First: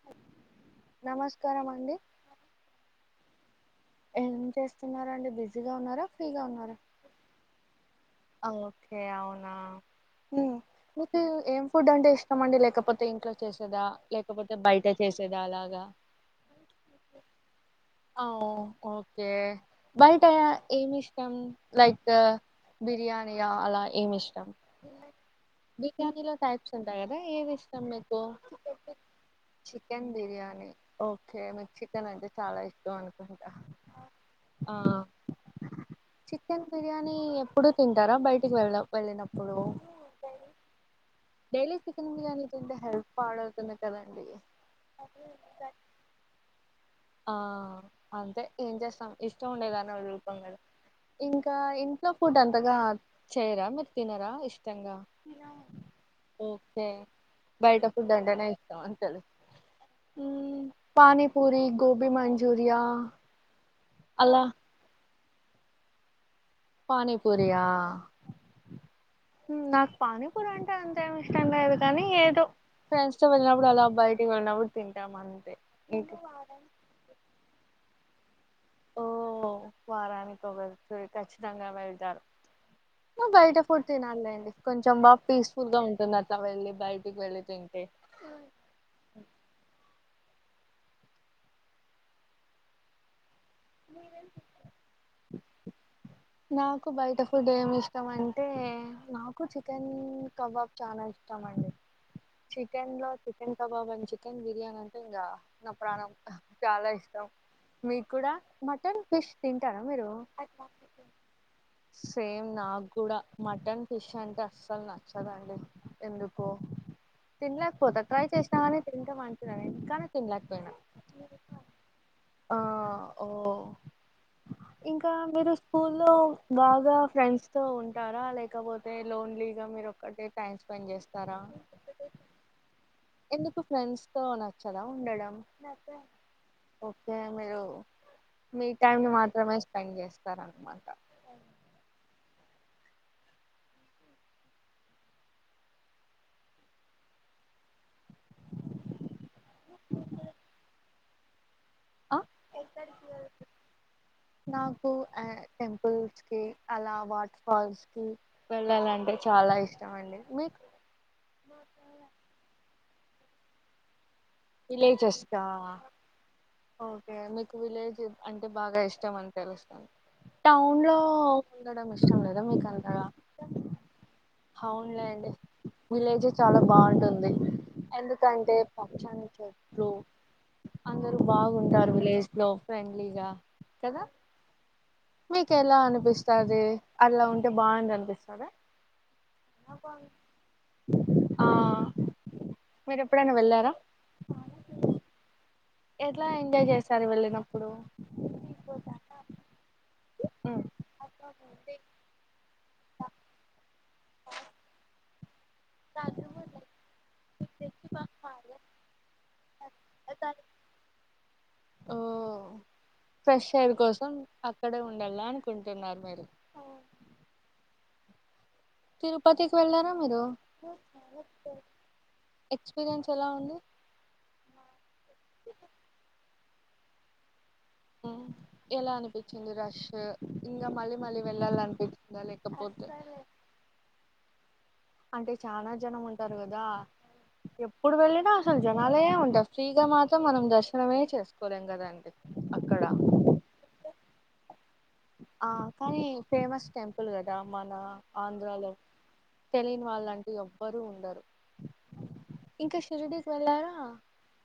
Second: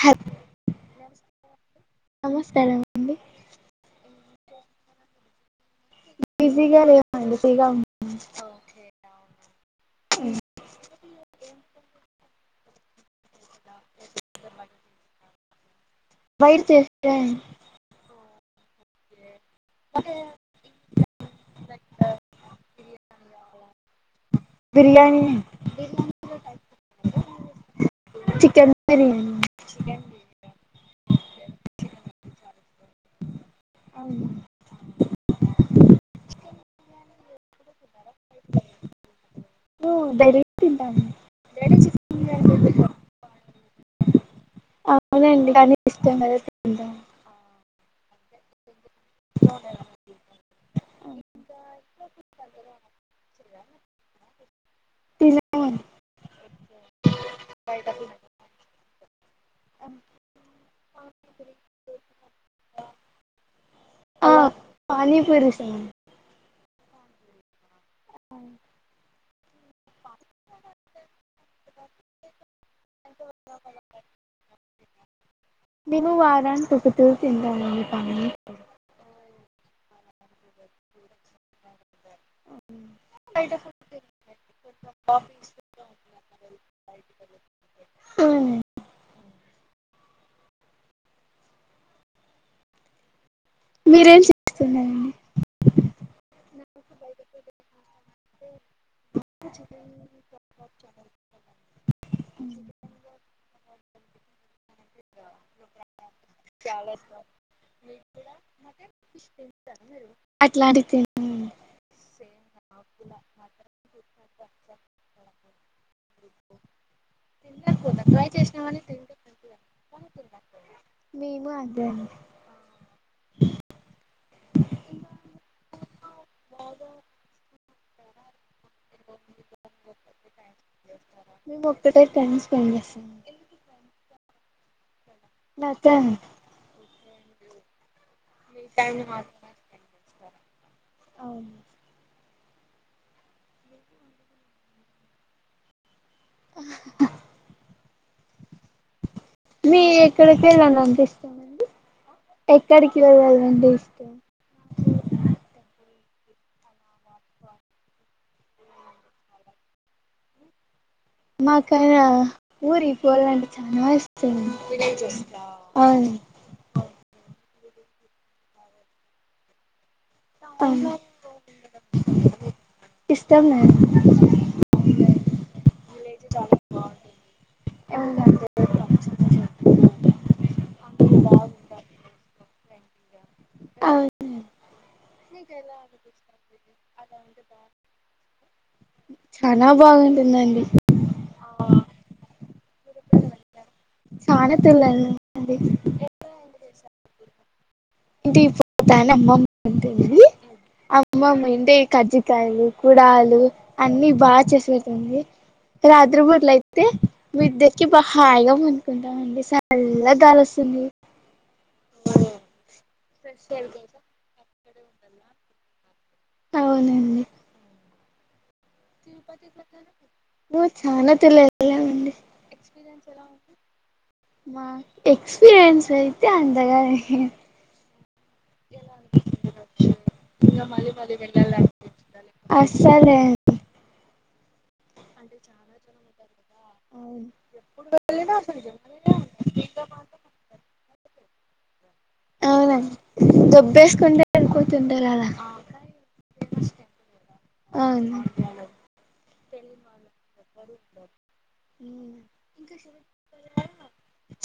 హా నమస్కారం అండి నమస్కారం అండి ఏం చేస్తున్నారండి అండి బిజీగా ఉన్నారా ఫ్రీగా ఉన్నారా బిజీగా లేమండి ఫ్రీగా ఓకే అవునా ఉన్నాం ఉం మీకు ఏం ఫుడ్ అంటే ఇష్టమండి లేకపోతే ఇంట్లో చేసేదా లేకపోతే బయట చేసే సేదే అలాగ బయట చేస్తే అ ఓకే బయట ఏమి ఇష్టం లైక్ బిర్యానియా అలా ఏమి ఇష్టం బిర్యానీ బిర్యానీలో టైప్స్ ఉంటాయి కదా ఏది ఇష్టం మీకు chicken biryani chicken biryani okay మీకు చికెన్ అంటే చాలా ఇష్టం అనుకుంట ఆ చికెన్ బిర్యాణి తింటారా బయటికి వెళ్ళ అవును వెళ్ళినప్పుడు డైలీ తింటాము డైలీ చికెన్ బిర్యానీ తింటే హెల్త్ పాడ్ తుంది కదండి అవునండి కానీ ఇష్టం కధ ఆ అంతే ఏం చేస్తాం ఇష్టం ఉండేదాని వా రూపం కద ఇంకా ఇంట్లో [unintelligible] ఫుడ్ అంతగా చేయరా మీరు తినరా ఇష్టంగా తినమండి ఓకే బయట ఫుడ్ అంటేనే ఇష్టం అని తెలుసు ఉం పానీపూరి గోభి మంచూరియా అలా పరు సను [unintelligible] పానీపూరియా అవు ఉం నాకు పానీపూరి అంటే అంతేమి ఇష్టం లేదు కానీ ఏదో ఫ్రెండ్స్ తో వెళ్ళినప్పుడు అలా బయటికి వెళ్ళినప్పుడు తింటాం అంతే ఇ తతి ఎంత ఉ ప [unintelligible] ఓ వారానికి వెళ్ ఖచ్చితంగా వెళ్తారు బయట ఫుడ్ తినాలేండి కొంచెం బాగా పీస్ఫుల్ గా ఉంటుంది అట్లా వెళ్ళి బయటికి వెళ్ళి తింటే అవును అ మీరేం చేస్తున్నారండి నాకు బయట ఫుడ్ ఏమి ఇష్టం అంటే నాకు చికెన్ కబాబ్ చాలా ఇష్టమండి చికెన్ లో చికెన్ కబాబ్ అం చికెన్ బిర్యానీ అంటే ఇంగ నా ప్రాణం చాలా ఇష్టం మీరు కూడా మటన్ ఫిష్ తింటారా మీరు సేమ్ నాకు కూడా మటన్ ఫిష్ అంటే అస్సలు నచ్చదండి ఎందుకో తినలేకపోతా తినకపోతే ట్రై చేసినా కాని గాని తింటా తింటే మనుకున్నాను కానీ తినలేకపోయినా అదేడి [unintelligible] ఆ ఓ ఇంకా మీరు స్కూల్ లో బాగా ఫ్రెండ్స్ తో ఉంటారా లేకపోతే లోన్లీగా మీరు ఒక్కటే టైం స్పెండ్ చేస్తారా మేము ఒక్కటే టైం స్పెండ్ చేస్తాండి. కో నచ్చదా ఉండడం నాతో ఓకే మీరు. మీ టైమ్ ని మాత్రమే స్పెండ్ చేస్తారన్నమాట. అవును మీ ఎక్కడికేళ్ళలనిపిస్తాదండి. ఆ ఎక్కడికి వెళ్ళాలండి పుల్స్ కి, అలా వాటర్ ఫాల్స్ కి వెళ్ళాలంటే చాలా ఇష్టం అండి. మీకు? నాకా ఊరికి పోలంటే చానా ఇస్ ష్టం విలేజెస్ కా అవును. ఓకే మీకు విలేజ్ అంటే బాగా ఇష్టం అని తెలుస్తాం. టౌన్ అవును లో ఉండడం ఇష్టం లేదా మీకు అంతగా? ఇష్టం నాకు హౌన్లేండి విలేజ్ చాలా బాగుంటుంది. ఎందుకంటే పచ్చని చెట్లు, అందరు బాగుంటారు విలేజ్ లో ఫ్రెండ్లీగా కదా? అవును మీకు ఎలా అనిపిస్తది? అలా ఉంటే బాగుంది అనిపిస్తద. చాన బాగుంటుందండి మీరేప్పుడైనా వెళ్ళారా? చాన తుర్లు వెళ్లి [unintelligible] డి ఎట్లా ఎంజాయ్ చేస్తరు వెళ్ళినప్ ఇంటికి పోతానే అమ్మమ్మ [unintelligible] ది. ఉమ్, అమ్మమ్మ ఏంటే కజ్జికాయలు, కుడాలు అన్ని బాగా చేసి పెడుతుంది. రాత్రిపూట్ల అయితే మిద్దెక్కి బా హాయిగా పనుకుంటామండి సల్లగ్గాలొస్తుంది. ఓ ఫ్రెష్ ఎయిర్ కోసం అక్కడే ఉండాల అనుకుంటున్నారు మీరు. అవునండి తిరుపతి తిరుపతికి [unintelligible] వెళ్ళారా మీరు పక్కన ఎక్స్పీరియన్స్ ఎలా ఉంది? మా ఎక్స్పీరియన్స్ అయితే అందగా. ఓ ఎలా అనిపించింది. రష్ ఇంగా మళ్ళీ, మళ్ళీ వెళ్ళాల అనిపించిందా లేకపోతే? అస్సలే అంటే చానా జనం ఉంటారు కదా? అవును ఎప్పుడు వెళ్లిన అసలు జనాలే ఉంటారు. ఫ్రీగా మాత్రం మనం దర్శనమే చేసుకోలేం కదాం. అవున [unintelligible] ద దొబ్బేసుకుంటా అ ఆ కానీ ఫేమస్ టెంపుల్ కదా! మన అవును ఆంధ్రాలో, తెలిని వాళ్ళంటూ ఎవ్వరు ఉండరు. ఇంకా షిరిడికి వెళ్లారా?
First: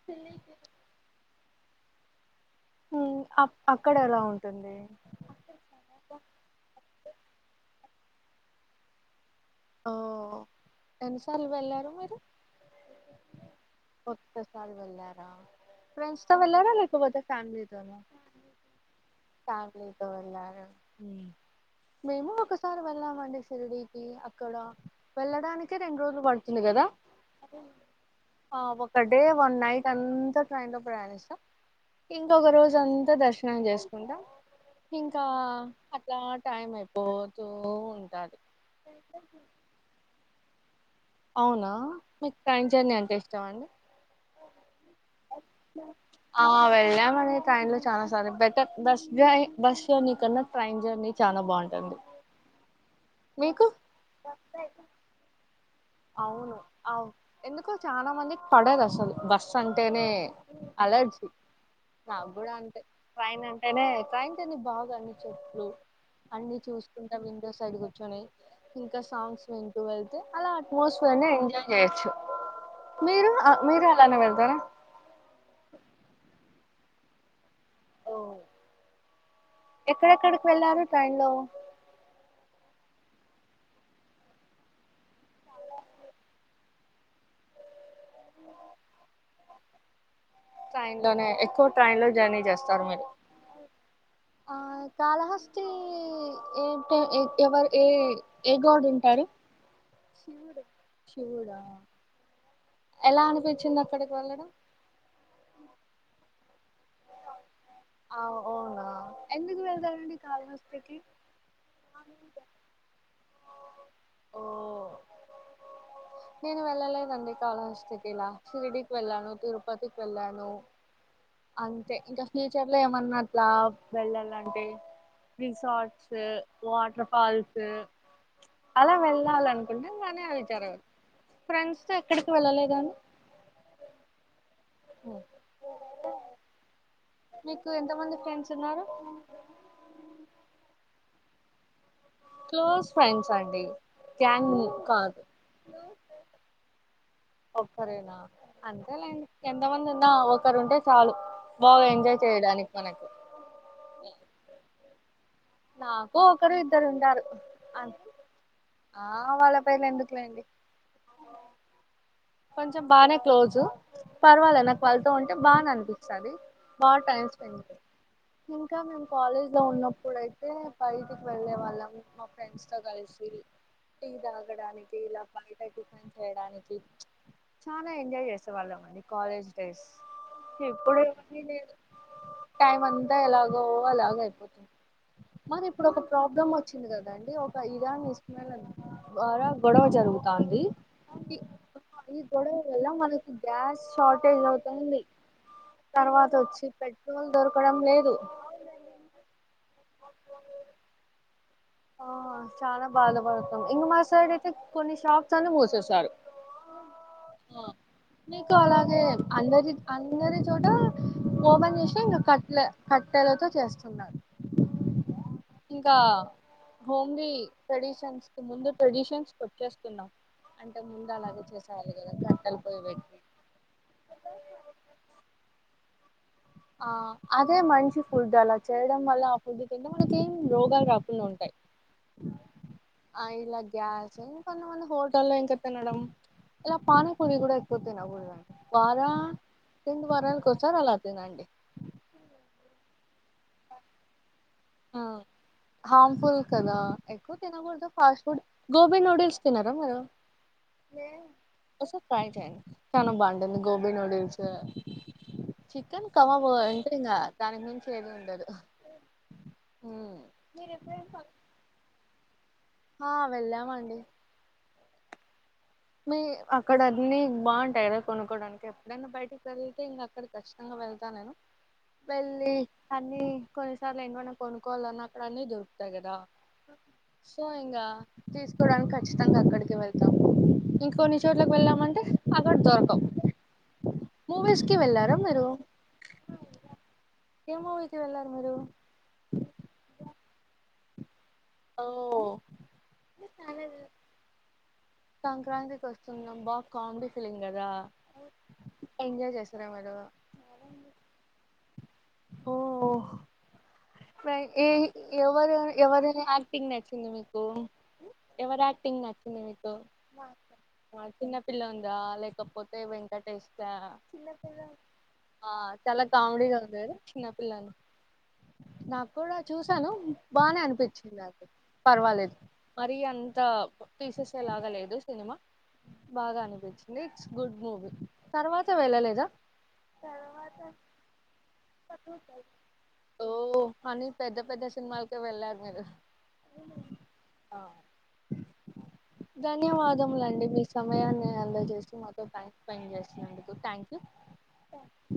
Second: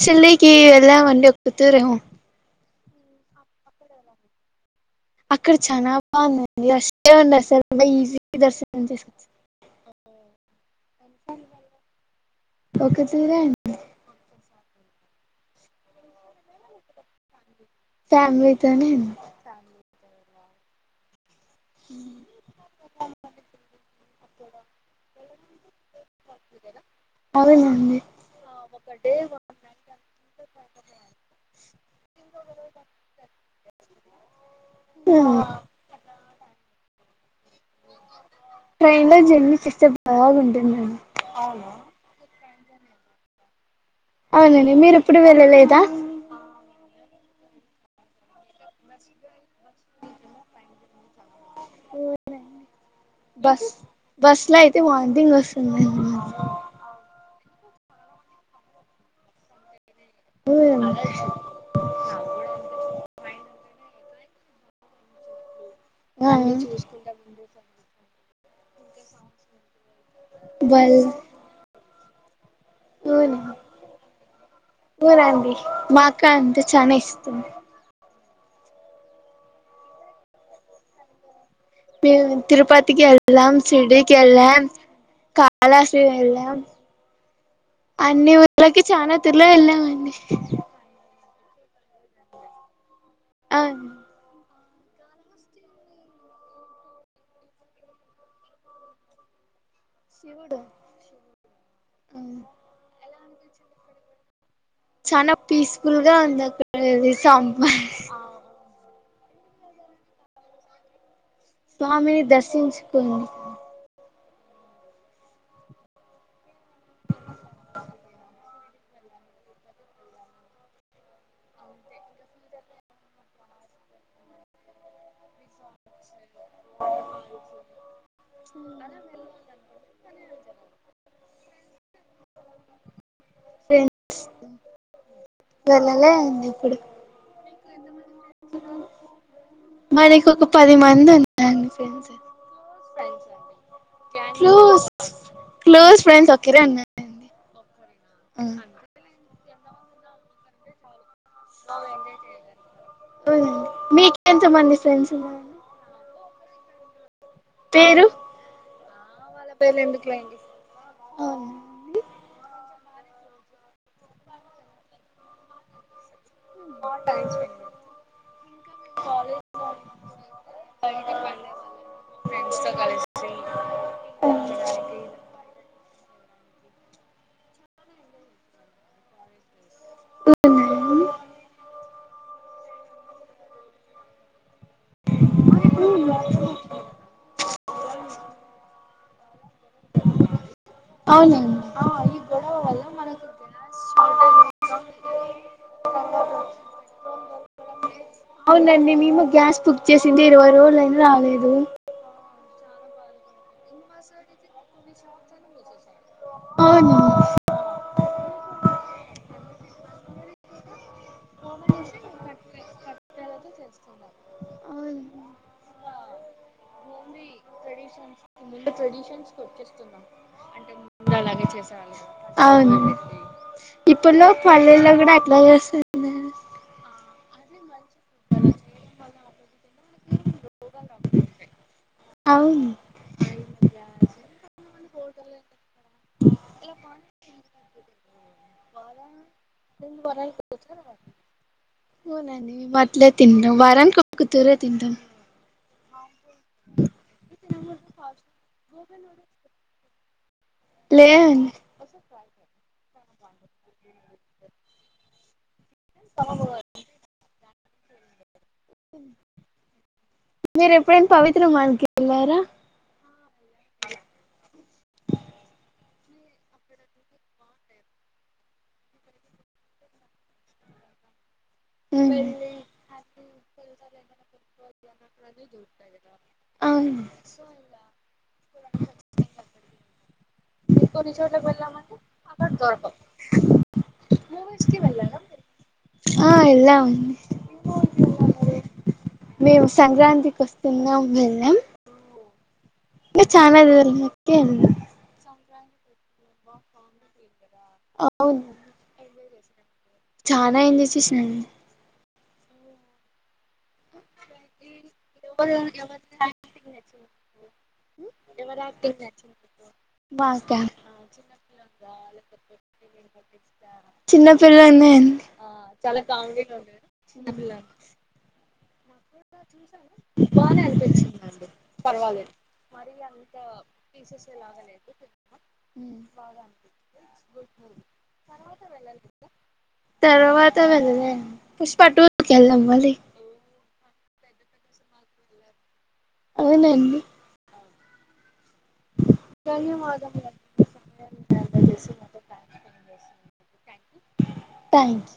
షిరిడికి వెళ్దామండి ఒక్క కుతురేమో ఉ అ అక్కడ ఎలా ఉంటుంది? అక్కడ చనా బాగుందండి, [unintelligible] ఈజీ దర్శనం చేసు. [unintelligible] ఓ ఎన్నీసార్లు వెళ్ళారు మీరు? ఒకతూరే అండి ఒక్కసారి వెళ్ళారా ఫ్రెండ్స్తో వెళ్ళారా, లేకపోతే ఫ్యామిలీ. [unintelligible] ఫ్యామిలీతోనే అండి ఫ్యామిలీతో వెళ్లాను. మేము ఒకసారి వెళ్ళమండి షిరిడికి. ఇక్కడ వెళ్ళడానికే రెండు రోజులు పడుతుంది కదా? అవునండి ఆ ఒక డే వన్ నైట్ అంతా ట్రైన్ లో ప్రయాణిస్తం. ఇంకొక రోజంతా దర్శనం చేసుకుంటాం ఇంకా, కా టైం అయిపోతు ఉంటాది. ట్రైన్ లో జర్నీ చేస్తే బాగుంటుంది. [unintelligible] అవునా? మీకు ట్రైన్ జర్నీ అంటే ఇష్టమండి. అవునండి మీరు ఎప్పుడు వెళ్ళలేదా ఆ వెళ్ళామండి ట్రైన్ లో చనా సార్లు better bus journey bus journey కన్నా ట్రైన్ జర్నీ చానా బె బాగుంటుంది మీకు బస్ బస్ లో అయితే వాంటింగ్ వస్తుంది అవును అవ్ ఎందుకో చాలా మందికి పడదు అసలు బస్ అన్ టేనే అలర్జీ నాకు కూడా అంటే ట్రైన్ అన్ టేనే ట్రైన్ జర్నీ బాగా అన్ని చెట్లు అన్ని చూసుకుంటా విండో సైడ్ కూర్చొని ఇంకా సాంగ్స్ వింటూ వెళ్తే కుస్కొని ఎంజాయ్ చేయొచ్చు మీరు వును ఆ, మీరు అలానే వెళ్తారా ఉనండి మాకు అంతే చనా ఇష్టం ఓ ఎక్కడెక్కడికి వెళ్ళారు ట్రైన్ లో తిరుపతికి ఎళ్లం షిరిడికి ఎళ్ళం కాలాశ్రీ ఎల్లం అన్ని ఊళ్ళకి చానాతూర్లే వెళ్ళామండి ట్రైన్ లోనే ఎక్కువ ట్రైన్ లో జర్నీ చేస్తారు మీరు అవును ఆ కాళహస్తి ఏ టెమ్ ఎవరు ఏ ఏ గోడ్ ఉంటారు శివుడు శివడా ఎలా అనిపించింది అక్కడికి వెళ్ళడం చానా పీస్ఫుల్ గా ఉంది అక్కడకి వెళ్లి సామ్ ఆ ఓనా ఎందుకు వెళ్తారండి కాళహస్తి కి స్వామిని దర్శించుకునేకి ఓ నేను వెళ్ళలేదండి కళహస్తి ఇలా షిరిడికి వెళ్ళాను తిరుపతికి వెళ్ళాను. అంతే ఇంకా ఫ్యూచర్ లో ఏమన్నా అట్లా వెళ్ళాలంటే రిసార్స్టు వాటర్ ఫల్సు అలా వెళ్ళాలనుకుంటమ్ కాాని అవి జరగదు ఫ్రెండ్స్ తో ఎక్కడికి వెళ్ళలేదనండి ఫ్రెండ్స్ తో వెళ్ళాలే అండి ఎప్పుడు మీకు ఎంతమంది ఫ్రెండ్స్ ఉన్నారు మనకు ఒక పది మంది ఉన్నారండి ఫ్రెండ్సు క్లోజ్ ఫ్రెండ్స్ అండి గ్యాంగ్ క్లోజ్ కాదు క్లోజ్ ఫ్రెండ్స్ ఒకరే ఉన్నారండి ఒకరేనా ఆ అంతే లేండి ఎంతమంది ఉన్నా ఒకరు ఉంటే చాలు. సో బాగా ఎంజాయ్ చేయడానికి మనకు చేయాలండి వునండి మీకేంతమంది ఫ్రెండ్సు. నాకు ఒకరు ఇద్దరు ఉంటారు అంతే. పేరు ఆ వాళ్ళ పేర్లు ఎందుకులేండి అవునా అండి కొంచెం బాగానే క్లోజు పర్వాలా నాకు వాళ్ళతో ఉంటే బాగానే అనిపిస్త్ తది బాగా టైమ్ స్పెండ్ చేస్తాం ఇంకా మేమ్ కాలేజ్ లో ఉన్నప్పుడైతే తే బైటకి వెళ్ళలే వాళ్ళం మా ఫ్రెండ్స్ తో కలిసి టీ తాగడానికి ఇలా బయట చేయడానికి చ్ చానా ఎంజాయ్ చేసే వాళ్ళం అండి కాలేజ్ డేస్ అవునా ఇప్పుడు ఇవన్నీ లేదు టైమ్ అంతా ఎలాగో అలాగ అయిపోతుంది మది ఇప్పుడు ఒక అండి ప్రాబ్లమ్ వచ్చింది కదాండి ఒక ఇదాని ఇసుమళ్ళ [unintelligible] బర గొడవ జరుగుతంది అవునండి ఈ గొడవ వల్ల మనకి గ్యాస్ షార్టేజ్ అవుతంది తర్వాత వచ్చి పెట్రోల్ దొరకడం లేదు అవునండి మేము గ్యాస్ బుక్ చేసింది ఇరవై రోజులైనా రాలేదు ఆ చాలా బాధపడుతాం ఇంగా మా సైడ్ అయితే కొన్ని షాప్స్ అన్ని మూసేసారు అవును ఆ నీకు అలాగే అందరి అందరి చోట ఓపన్ చేస్తే ఇంకా కట్లే క కట్టెలతో చేస్తున్నారు అవును ఇంకా హోమ్లీ ట్రెడిషన్స్ కి ముందు ట్రెడిషన్స్ కొచ్చేస్తున్నాం అంతకు ముందు అలాగే చేసేవాలు అవును ఇప్పులో పల్లెల్లో కూడా అట్లా చేస్తున్నారు ఆ అదే మంచి ఫుడ్ అలా చేయడం వల్ల ఆ ఫుడ్ తింటే మనకి ఏం రోగాలు రాకుండా ఉంటాయి. అవును ఆ ఇలా గ్యాస్ కొంతమంది హోటల్లో ఇంక తినడం ఇలా పానిపూరి కూడా ఎక్కువ తినకూడదండి వార రెండు వారాలకు ఓసారి అలా తినండి. అవునండి మేమట్లే తింటాం వారానికి ఒక్కతూరే తింటాం ఫుల్ కదా ఎక్కువ తినకూడదు ఫాస్ట్ ఫుడ్ గోబీ నూడిల్స్ తినారా మీరు లేదండి ఓసారి ట్రై చేయండి చాలా బాగుంటుంది గోబి నూడిల్స్ చికెన్ కబాబ్ అంటే ఇంగా దానికి మించి ఏది ఉండదు ఉమ్. మీరు ఎప్పుడైనా పవిత్ర మాల్కి ఎళ్ళారా ఆ వెళ్ళామండి మి అక్కడ అన్నీ బాగుంటాయి కదా కొనుక్కోడానికి ఎప్పుడైనా బయటికి వెళ్తే ఇంకా అక్కడ ఖచ్చితంగా వెళ్తా నేను వెళ్ళి అన్ని కొన్నిసార్లు ఏంటివన్నా కొనుక్కోవాలన్నా అక్కడ అన్ని దొరుకుతాయి కదా అవును సో ఇంగా తీసుకోడానికి ఖచ్చితంగా అక్కడికే వెళ్తాం ఇంక కొన్ని చోట్లకు వెళ్ళామంటే అక్కడ దొరకవు మూవీస్ కి వెళ్ళారా మీరు ఆ ఎల్లామ్ ఏ మూవీకి వెళ్ళారు మీరు మేమ్ సంక్రాంతికి ఉన్నాం వెళ్లాం ఓ ఇంకా చానా [unintelligible] కే వెళ్లాం సంక్రాంతికి వస్తున్నాం బా కామెడీ ఫిల్మ్ గదా అవును ఎంజాయ్ చేస్ చానా ఏంజాయ్ చేసేసినండి ఓ ఏ ఎవరు ఎవరు యాక్టింగ్ నచ్చింది మీకు ఎవరు యాక్టింగ్ నచ్చింది మీకు బాగ్య చిన్న పిల్ల ఉందా లేకపోతే వెంకటేష్ దా చిన్నపిల్లోందే అండి ఆ చాలా కామిడీగా ఉంది కదా చిన్న పిల్లలు నాకు కూడా చూసాను బానే అనిపించింది నాకు పర్వాలేదు మరీ అంత తీసేసేలాగ లేదు సినిమా ఉమ్ బాగా అనిపించింది ఇట్స్ గుడ్ మూవీ తర్వాత వెళ్ళాలేదా తర్వాత వెళ్ళలే పుష్ప టూ కి వెళ్ళా మళ్లి ఓ అని పెద్ద పెద్ద సినిమాలకే వెళ్ళారు మీరు అవునండి ఆ ధన్యవాదములండి మీ సమయాన్ని అందజేసి మాతో టైం స్పెండ్ చేసినందుకు థ్యాంక్ యూ థ్యాంక్స్